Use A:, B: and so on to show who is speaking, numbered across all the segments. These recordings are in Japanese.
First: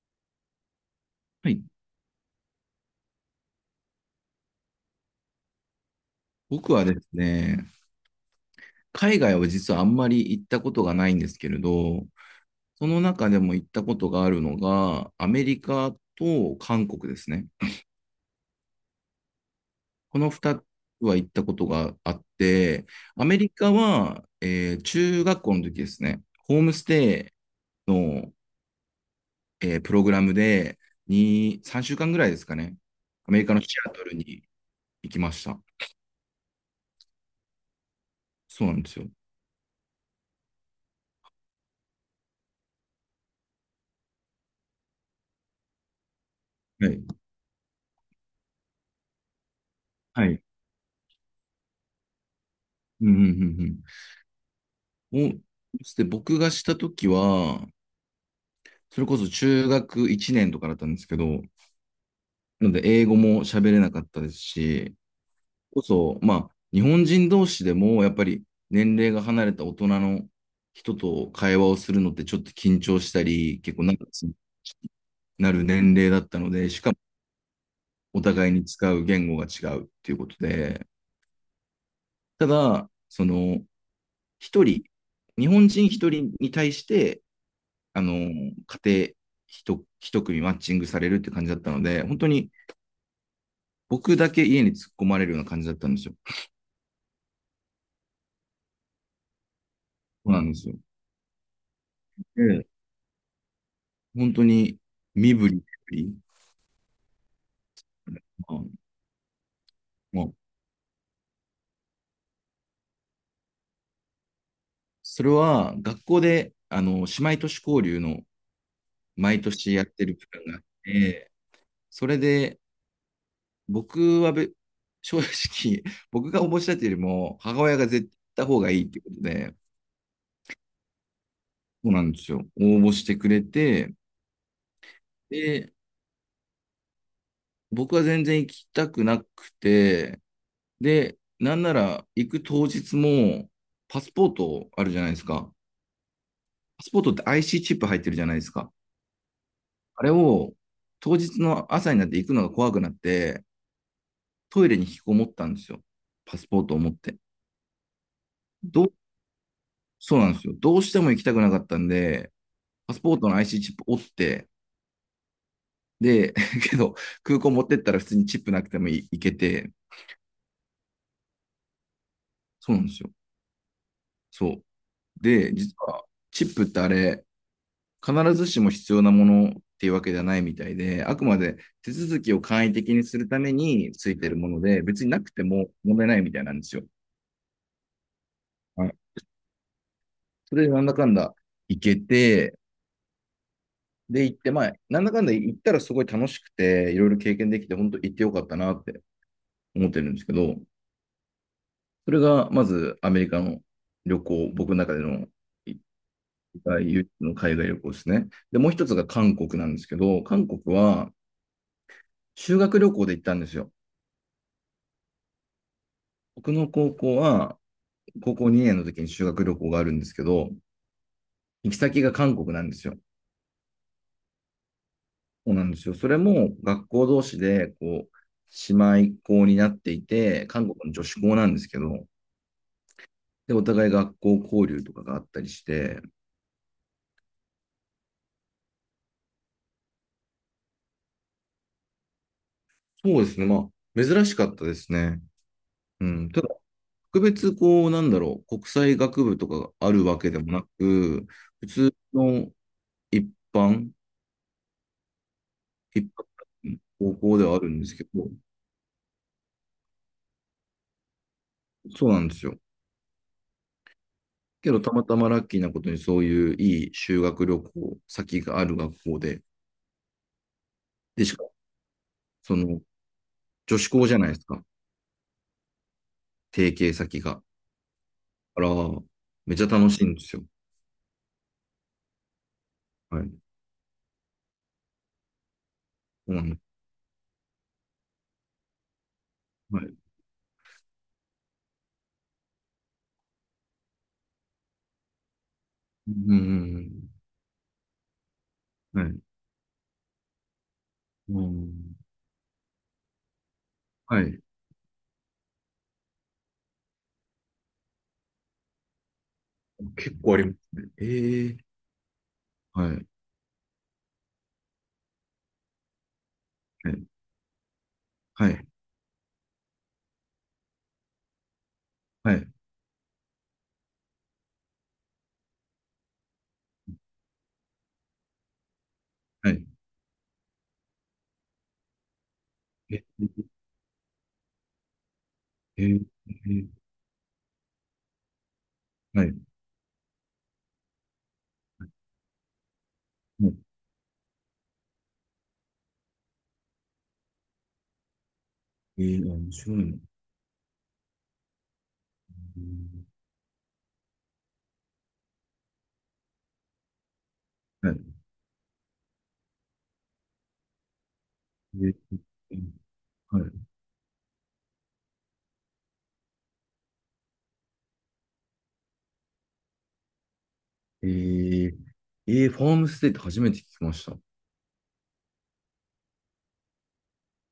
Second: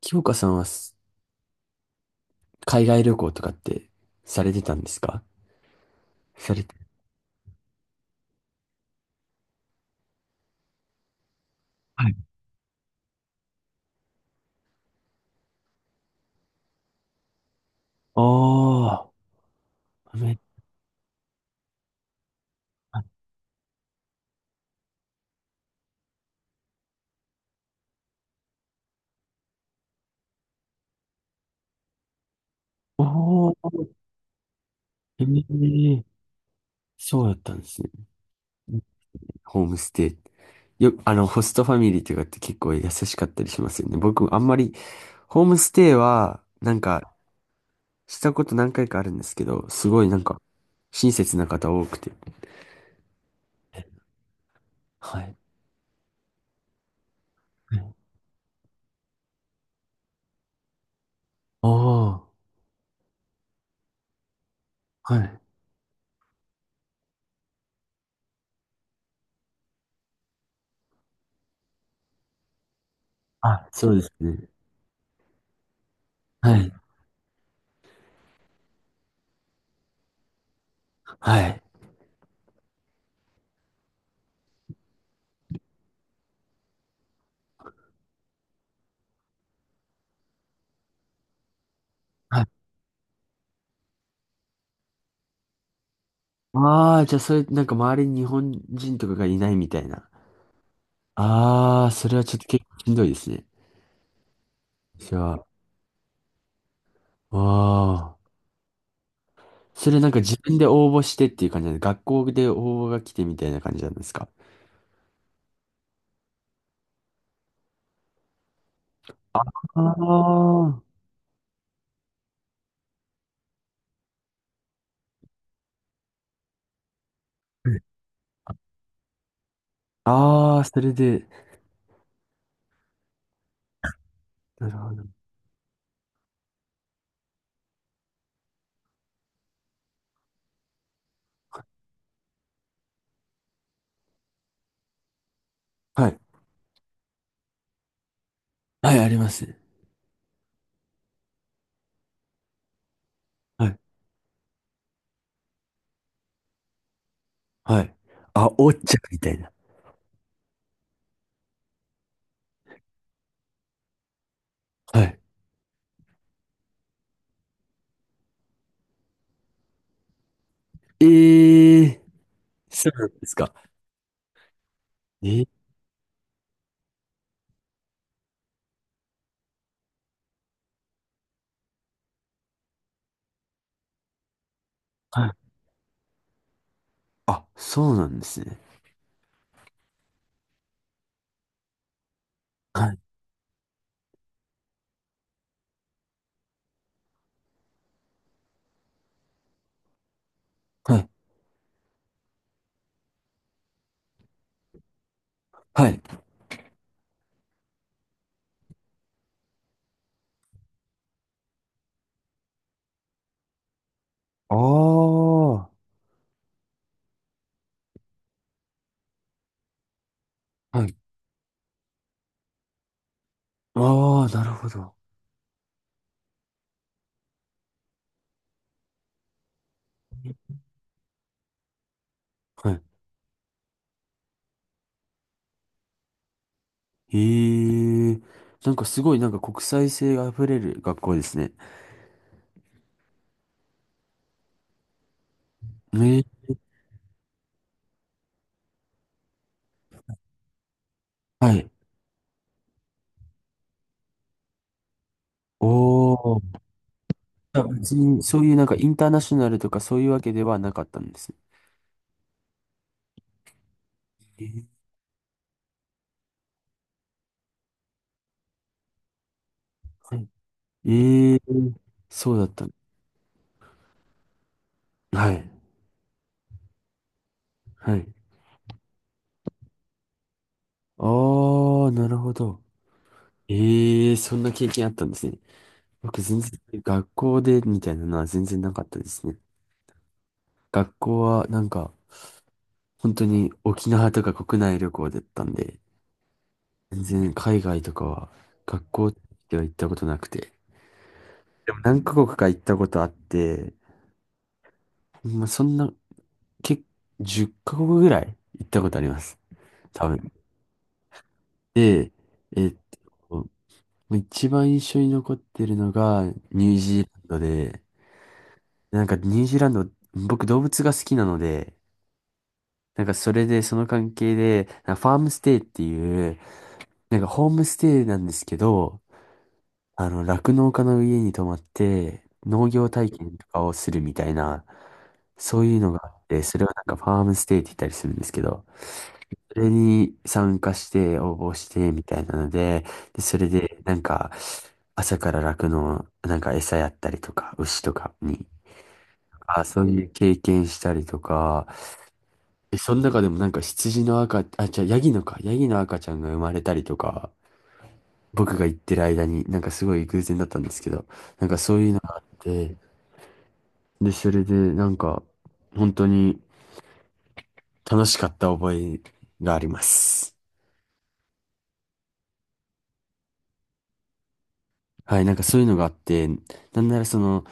A: 清香さんはす
B: はい。
A: 海外旅行とかってされてたんですか？され
B: 僕
A: て。
B: はですね、海外は実はあんまり行ったことがないんですけれど、
A: はい。
B: その中でも行ったことがあるのが、アメリカと韓国ですね。
A: ああ、
B: この2つは行ったことがあって、アメリカは、中学校の時ですね、ホームステイの、プログラムで2、3週間ぐらいですかね、アメリ
A: お
B: カのシ
A: ー、
B: アトルに行き
A: え
B: ました。
A: え、そうだったんですね。
B: そうなんですよ。
A: ホームステイ。あの、ホストファミリーとかって結構優しかったりしますよね。僕、あんまり、ホームステイは、なん
B: はい。
A: か、したこと何回かあるんですけど、すごいなん
B: は
A: か、
B: い。
A: 親切な方多くて。
B: うんうんうんうん。お
A: はい。
B: で僕がしたときは、それこそ中学1年とかだったんですけど、
A: ああー、
B: なので英語も喋れなかったですし、
A: はい。
B: まあ、日本人同士でも、やっぱり年齢が離れた大人の人と会話をするのってちょっと緊張したり、
A: あ、
B: 結構
A: そう
B: 長
A: で
B: く
A: すね。
B: なる年齢だったの
A: は
B: で、
A: い。
B: しかもお互いに使う言語が違うっていうことで、
A: はい。
B: ただ、一人、日本人一人に対して、家庭一組マッチングされるって感じだったので、本当に僕だけ家に突っ込まれるような感じだったんですよ。
A: ああ、じゃあそれ、なんか周りに日本人とかがいないみたいな。
B: そうなんですよ。
A: ああ、それはちょっと結
B: で、
A: 構しんどいですね。
B: 本当に
A: じゃ
B: 身
A: あ、
B: 振り手振り。
A: ああ。
B: まあ
A: それなんか自分で応募してっていう感じなんで、学校で応募が来てみたいな感じなんですか？
B: それは学校で、姉妹都市交流の毎年
A: あ
B: やってるプランがあっ
A: あ。
B: て、それで僕は正直、僕が応募したっていうよりも、母親が絶対行った方がいいってことで、
A: ああ、それで、
B: そうなんですよ。応募してくれて、
A: なるほど。
B: で、僕は全然行きたくなくて、で、なんなら行く当日も、パスポートあるじゃないですか。
A: はい。
B: パスポートって IC チップ入ってるじゃないですか。
A: はい、あります。
B: あれを当日の朝になって行くのが怖くなって、
A: はい。
B: トイレに引きこもったんですよ。パスポートを持って。
A: はい。あ、おっ
B: どう、
A: ちゃんみたいな。
B: そうなんですよ。どうしても行きたくなかったんで、パスポートの IC チップ折って、
A: はい。
B: で、けど、空港持ってったら普通にチップなくても行けて、
A: ええー、
B: そうなん
A: そ
B: で
A: う
B: す
A: なん
B: よ。
A: ですか？
B: そう。
A: えー、
B: で、実は、チップってあれ、必ずしも必要なものっていうわけではないみたいで、あくまで手続きを簡易的にするためについてるもので、別にな
A: は
B: く
A: い。
B: ても問題ないみたいなんですよ。
A: あ、そうなんですね。
B: はい、それでなんだかんだ行けて、
A: はい。
B: で行って、まあ、なんだかんだ行ったらすごい楽しくて、いろいろ経験できて、本当行ってよかったなって思ってるんですけど、
A: はい。
B: それがまずアメリカの旅行、僕の中での
A: はい。
B: 唯一の海外旅行ですね。で、もう一つが韓国なんですけど、韓国は修学旅行で行ったんですよ。
A: ああ。は
B: 僕の高校は高校2年の時に修学旅行があるんですけど、
A: い。
B: 行き先が韓国なんですよ。
A: ああ、なるほど。
B: そうなんですよ。それも学校同士で、姉妹校になっていて、韓国の女子校なんですけど、
A: はい。
B: で、お互い学校交流とかがあったりして、
A: ええ、なんかすごいなんか国際性が溢れる学校ですね。
B: そうですね。まあ、珍しかったですね。う
A: ね。
B: ん。ただ、特別、なんだろう、国際学部とかがあるわけでもなく、
A: は
B: 普
A: い。
B: 通の一般、
A: お
B: 一般
A: お。
B: 高校ではあ
A: あ、
B: るんで
A: 別
B: すけ
A: に
B: ど、
A: そういうなんかインターナショナルとかそういうわけではなかったんですね。
B: そうなんですよ。
A: えー、
B: けど、たまたまラッキーなことにそういういい修学旅行先がある学校で、
A: はい、
B: で、
A: え
B: し
A: え、
B: かも、
A: そうだっ
B: そ
A: た。
B: の、女子校じゃないですか、
A: はい。
B: 提携先が。
A: はい。
B: あら、めっちゃ楽しいんですよ。
A: ああ、なるほど。
B: はい。
A: ええ、そんな経験あったんですね。僕
B: そう
A: 全
B: な
A: 然
B: の、
A: 学校でみたいなのは全然なかったですね。
B: はい。
A: 学校はなんか本当に沖縄とか国内旅行だったんで、
B: う
A: 全
B: ん。
A: 然海外とかは、学
B: は
A: 校
B: い。
A: では行ったことなくて。
B: う
A: でも
B: ん。
A: 何カ国か行ったことあって、
B: はい。
A: まあ、そんな、結10カ国ぐらい行ったことあります。多
B: 結
A: 分。
B: 構ありますね。ええ、
A: で、えっ
B: はい。
A: と、一番印象に残ってるのがニュー
B: は
A: ジー
B: い。
A: ランドで、
B: はい。
A: なんかニュージーランド、僕動物が好きなので、
B: はい。
A: なんかそれでその関係で、なんかファームステイっていう、なんかホームステイなんですけど、
B: はい、
A: あの、酪農家の家に泊まって、農業
B: え、
A: 体験とかをするみたいな、そういう
B: え、
A: のが
B: え、
A: あって、それ
B: え、
A: はなんかファームステイって言ったりするんですけど、
B: はい。
A: それに参加して応募してみたいなので、で、それ
B: もう、
A: でなんか朝から酪農、なんか餌やったりとか、牛とかに、
B: ええ、あ、面
A: あ、
B: 白
A: そ
B: い
A: う
B: の。
A: いう経験したりとか、
B: う
A: え、その
B: ん、
A: 中でもなんか羊の赤、あ、じゃあヤギの赤ちゃんが生まれたりとか、
B: はい。
A: 僕が行ってる間に、なんかすごい偶然だったんですけど、なんかそう
B: え
A: いう
B: え、
A: のがあって、
B: はい。
A: で、それでなんか、本当に楽しかった覚えがあります。
B: ええ、えー、ファームステイって初めて聞きました。は
A: はい、なんかそういうのがあって、なんならその、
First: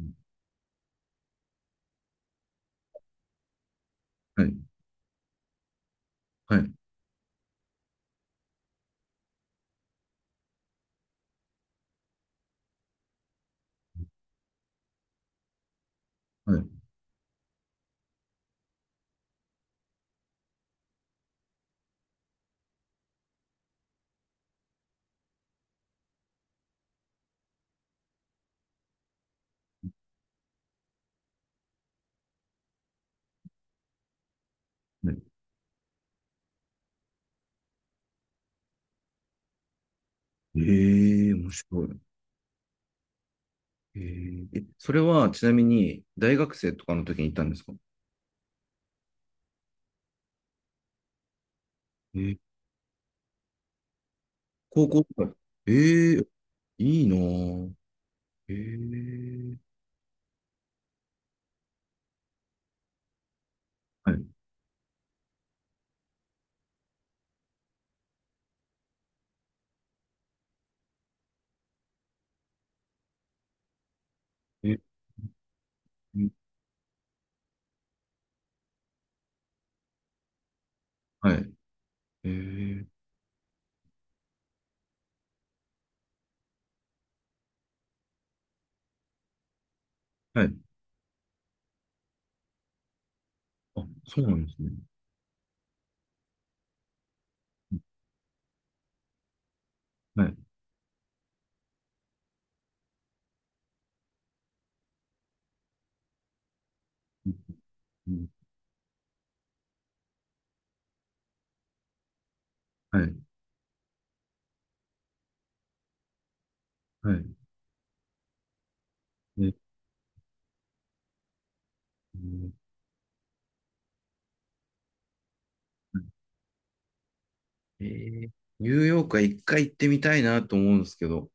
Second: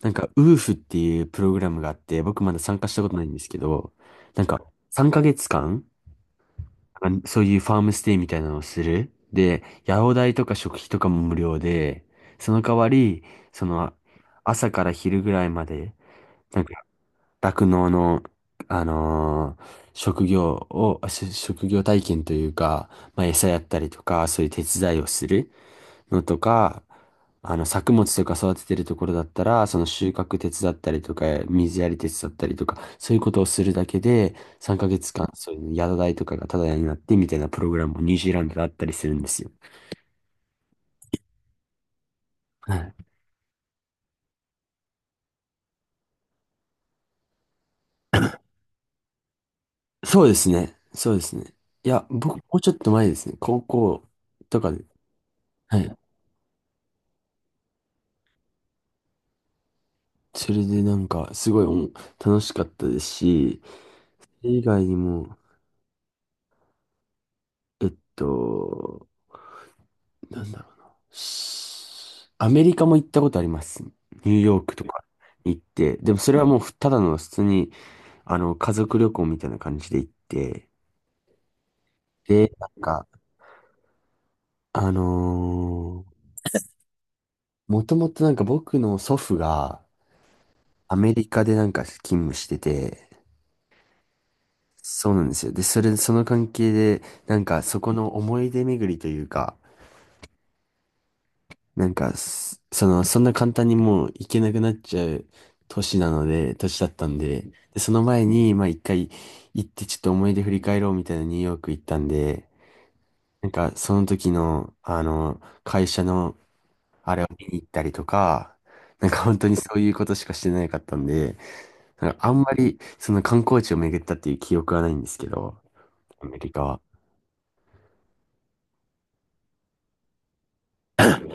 A: なんか、ウーフっていうプログラムがあって、僕まだ参加したことないんですけど、なんか、
B: い、
A: 3ヶ月間、
B: はい、
A: あ、そういうファームステイみたいなのをする。で、野郎代とか食費とかも無料で、その代わり、その、朝から昼ぐらいまで、
B: は
A: なん
B: い。
A: か酪農の、職業を、あし職業体験というか、まあ、餌やったりとか、そういう手伝いをするのとか、あの、作物とか育ててるところだったら、その収穫手伝ったりとか、水やり手伝ったりとか、そういうことをするだけで、3ヶ
B: は
A: 月
B: い、
A: 間、そういう宿代とかがタダになってみたいなプログラムもニュージーランドであったりするんですよ。
B: えー、面白い。
A: はい。
B: えー、え、それはちなみに大学生とかの時に行ったんですか？
A: そうですね。そうですね。いや、
B: え
A: 僕、
B: ー、
A: もうちょっと前ですね。高校とかで。
B: 高校とか。
A: はい。
B: ええー、いいなぁ。ええ、
A: それでなんか、すごい楽しかったですし、
B: はい。
A: それ以外にも、えっと、なんだろうな。アメリカも行ったことあります。ニューヨー
B: え
A: ク
B: ー、
A: とか行って。でもそれはもうふただの普通に、あの、家族旅行みたいな感じで行って。
B: はい。え
A: で、なん
B: ー、
A: か、あのーもともとなんか僕の祖父が
B: はい。
A: アメリカでなんか勤務してて、
B: あ、そうなんですね。
A: そうなんですよ。で、それ、その関係で、なんかそこの思い出巡りというか、
B: はい。
A: なんかす、その、そんな簡単にもう行けなくなっちゃう年なので、年だったん
B: う
A: で、
B: ん、
A: で、その前に、まあ一回行ってちょっと思い出振り返ろうみたいなニューヨーク行ったんで、
B: はい。
A: なんかその時の、あの、会社の
B: は
A: あれを
B: い。
A: 見に行ったりとか、なんか本
B: え
A: 当に
B: ー、
A: そういうことしかしてなかったんで、なん
B: う
A: かあんま
B: ん、
A: りその観光地を巡ったっていう記憶はないんですけど、アメリカは。
B: えー、ニューヨークは一回行ってみたいなと思うんですけど、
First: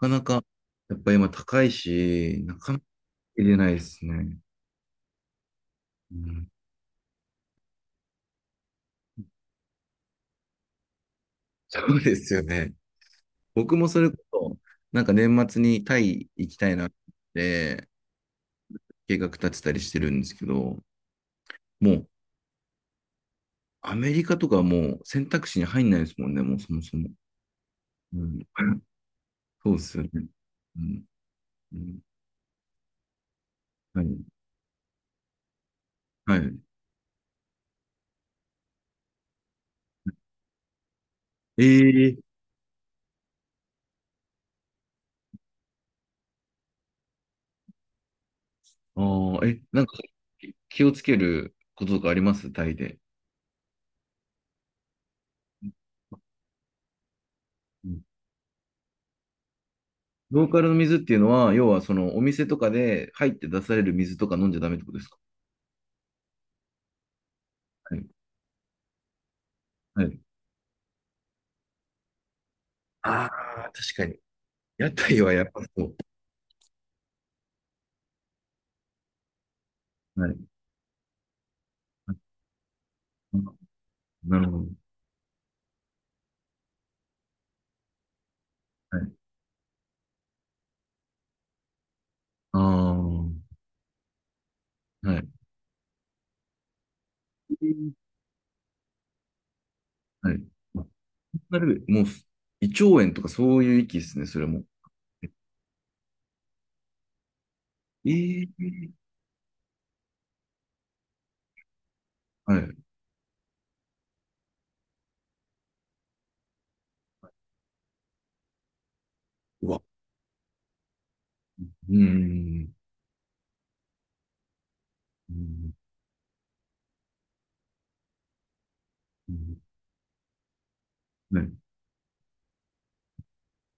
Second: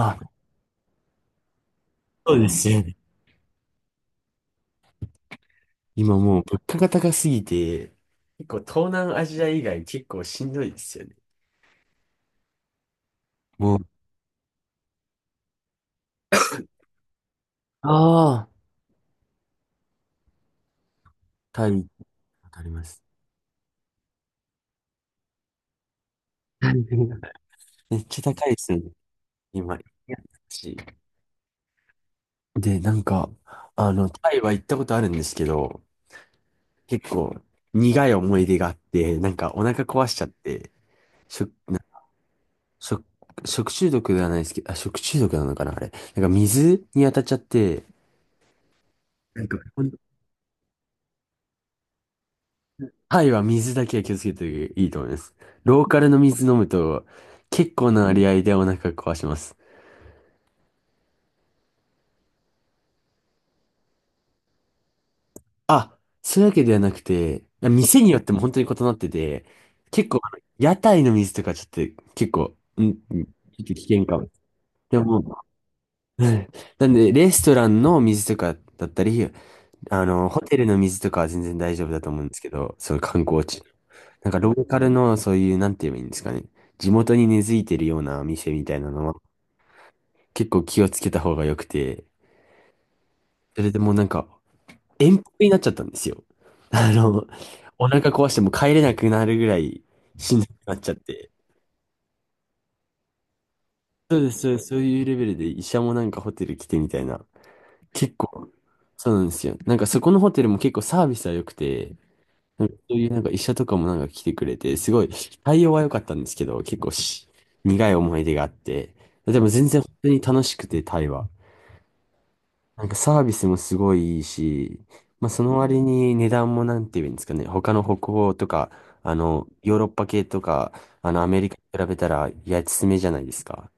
B: なかな
A: あ、
B: か、やっぱ今高い
A: そう
B: し、
A: で
B: な
A: す
B: か
A: よ
B: な
A: ね。
B: 入れないですね。う
A: 今もう
B: ん、
A: 物価が高すぎて、結構東南アジア以外結構しんどいですよね。
B: そうですよね。僕
A: もう、
B: もそれこそ、なんか年末にタイ行きたいなって
A: ああ、
B: 計画立てたりしてるんですけど、
A: タイ、
B: もう
A: わかります。
B: アメリカとかはもう選択肢に入んないですもんね、もう
A: は
B: そもそも。
A: い。めっ
B: う
A: ちゃ高
B: ん、
A: いですよ ね、
B: そ
A: 今。
B: う
A: い
B: ですよね。
A: やし
B: うん、うん、
A: で、なんか、あ
B: は
A: の、
B: い。
A: タイは行ったことあるんですけど、
B: はい。
A: 結構苦い思い出があって、なんかお腹壊しちゃって、食、
B: ええ、
A: 食、食中毒ではないですけど、あ、食中毒なのかな、あれ。なんか水に当たっちゃって、
B: あ、
A: な
B: あ、
A: んか
B: え、なんか気をつけることとかありますタイで？
A: タイは水だけは気をつけていいと思います。
B: う
A: ローカルの水飲むと結構な
B: ん、
A: 割合でお腹壊します。
B: ローカルの水っていうのは、要はそのお店とかで入って出される水とか飲んじゃダメってことですか？
A: あ、そういうわけではなくて、
B: は
A: 店
B: い、
A: によっても本当に異なってて、
B: は
A: 結構
B: い。
A: あの屋台の水とか、ちょっと結構、うん、うん、
B: あ
A: ちょっ
B: あ、
A: と危
B: 確か
A: 険か
B: に。
A: も。
B: 屋
A: でも、
B: 台はやっぱそう。
A: うん、なんでレストランの水とかだったり、あの、
B: はい。
A: ホテルの水とかは全然大丈夫だと思うん
B: あ、
A: ですけど、そういう観光地。なんか
B: なる
A: ロ
B: ほ
A: ー
B: ど。
A: カルのそういう、なんて言えばいいんですかね。地元に根付いてるような店みたいな
B: は
A: の
B: い。
A: は結構気をつけた方が良くて、
B: ああ、は
A: それでもうなんか、遠方
B: い。
A: になっちゃったんですよ。あの、お腹壊してもう帰れなくなるぐらい
B: は
A: しん
B: い。
A: どくなっちゃって。
B: なる、もう、胃腸炎とかそういう域で
A: そ
B: す
A: う
B: ね、
A: です、
B: それ
A: そうで
B: も。
A: す、そういうレベルで医者もなんかホテル来てみたいな。結
B: え
A: 構、
B: え、
A: そうなんですよ。なんかそこのホテルも結構サービスは良くて、
B: は
A: な
B: い。
A: んかそういうなんか医者とかもなんか来てくれて、すごい対応は良かったんですけど、結構苦い思い出があって、でも全
B: う
A: 然
B: わ。
A: 本当に楽しくて、タイは。
B: うん。
A: なんかサービスもすごいいいし、まあ
B: う
A: その
B: ん。
A: 割に値段もなんて言うんですかね、他の北欧とか、あ
B: う
A: の、
B: ん、
A: ヨーロッパ系とか、あの、アメリ
B: ね。
A: カに比べたら安めじゃないですか。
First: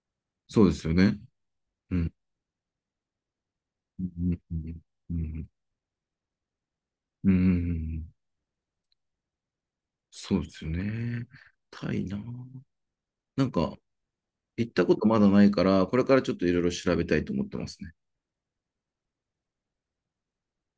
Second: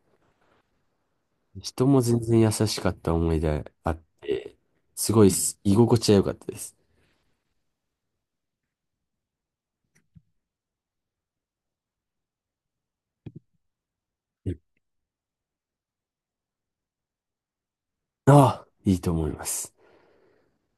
B: そうですよね。
A: 人
B: う
A: も
B: ん。
A: 全然優しかった思い出あっ
B: うん。
A: て、す
B: う
A: ごい
B: ん。
A: 居心地は良かったです。
B: うん。そうですよね。タイな。なんか、行ったことまだないから、これからちょっといろいろ調べたいと思ってますね。
A: ああ、いいと思います。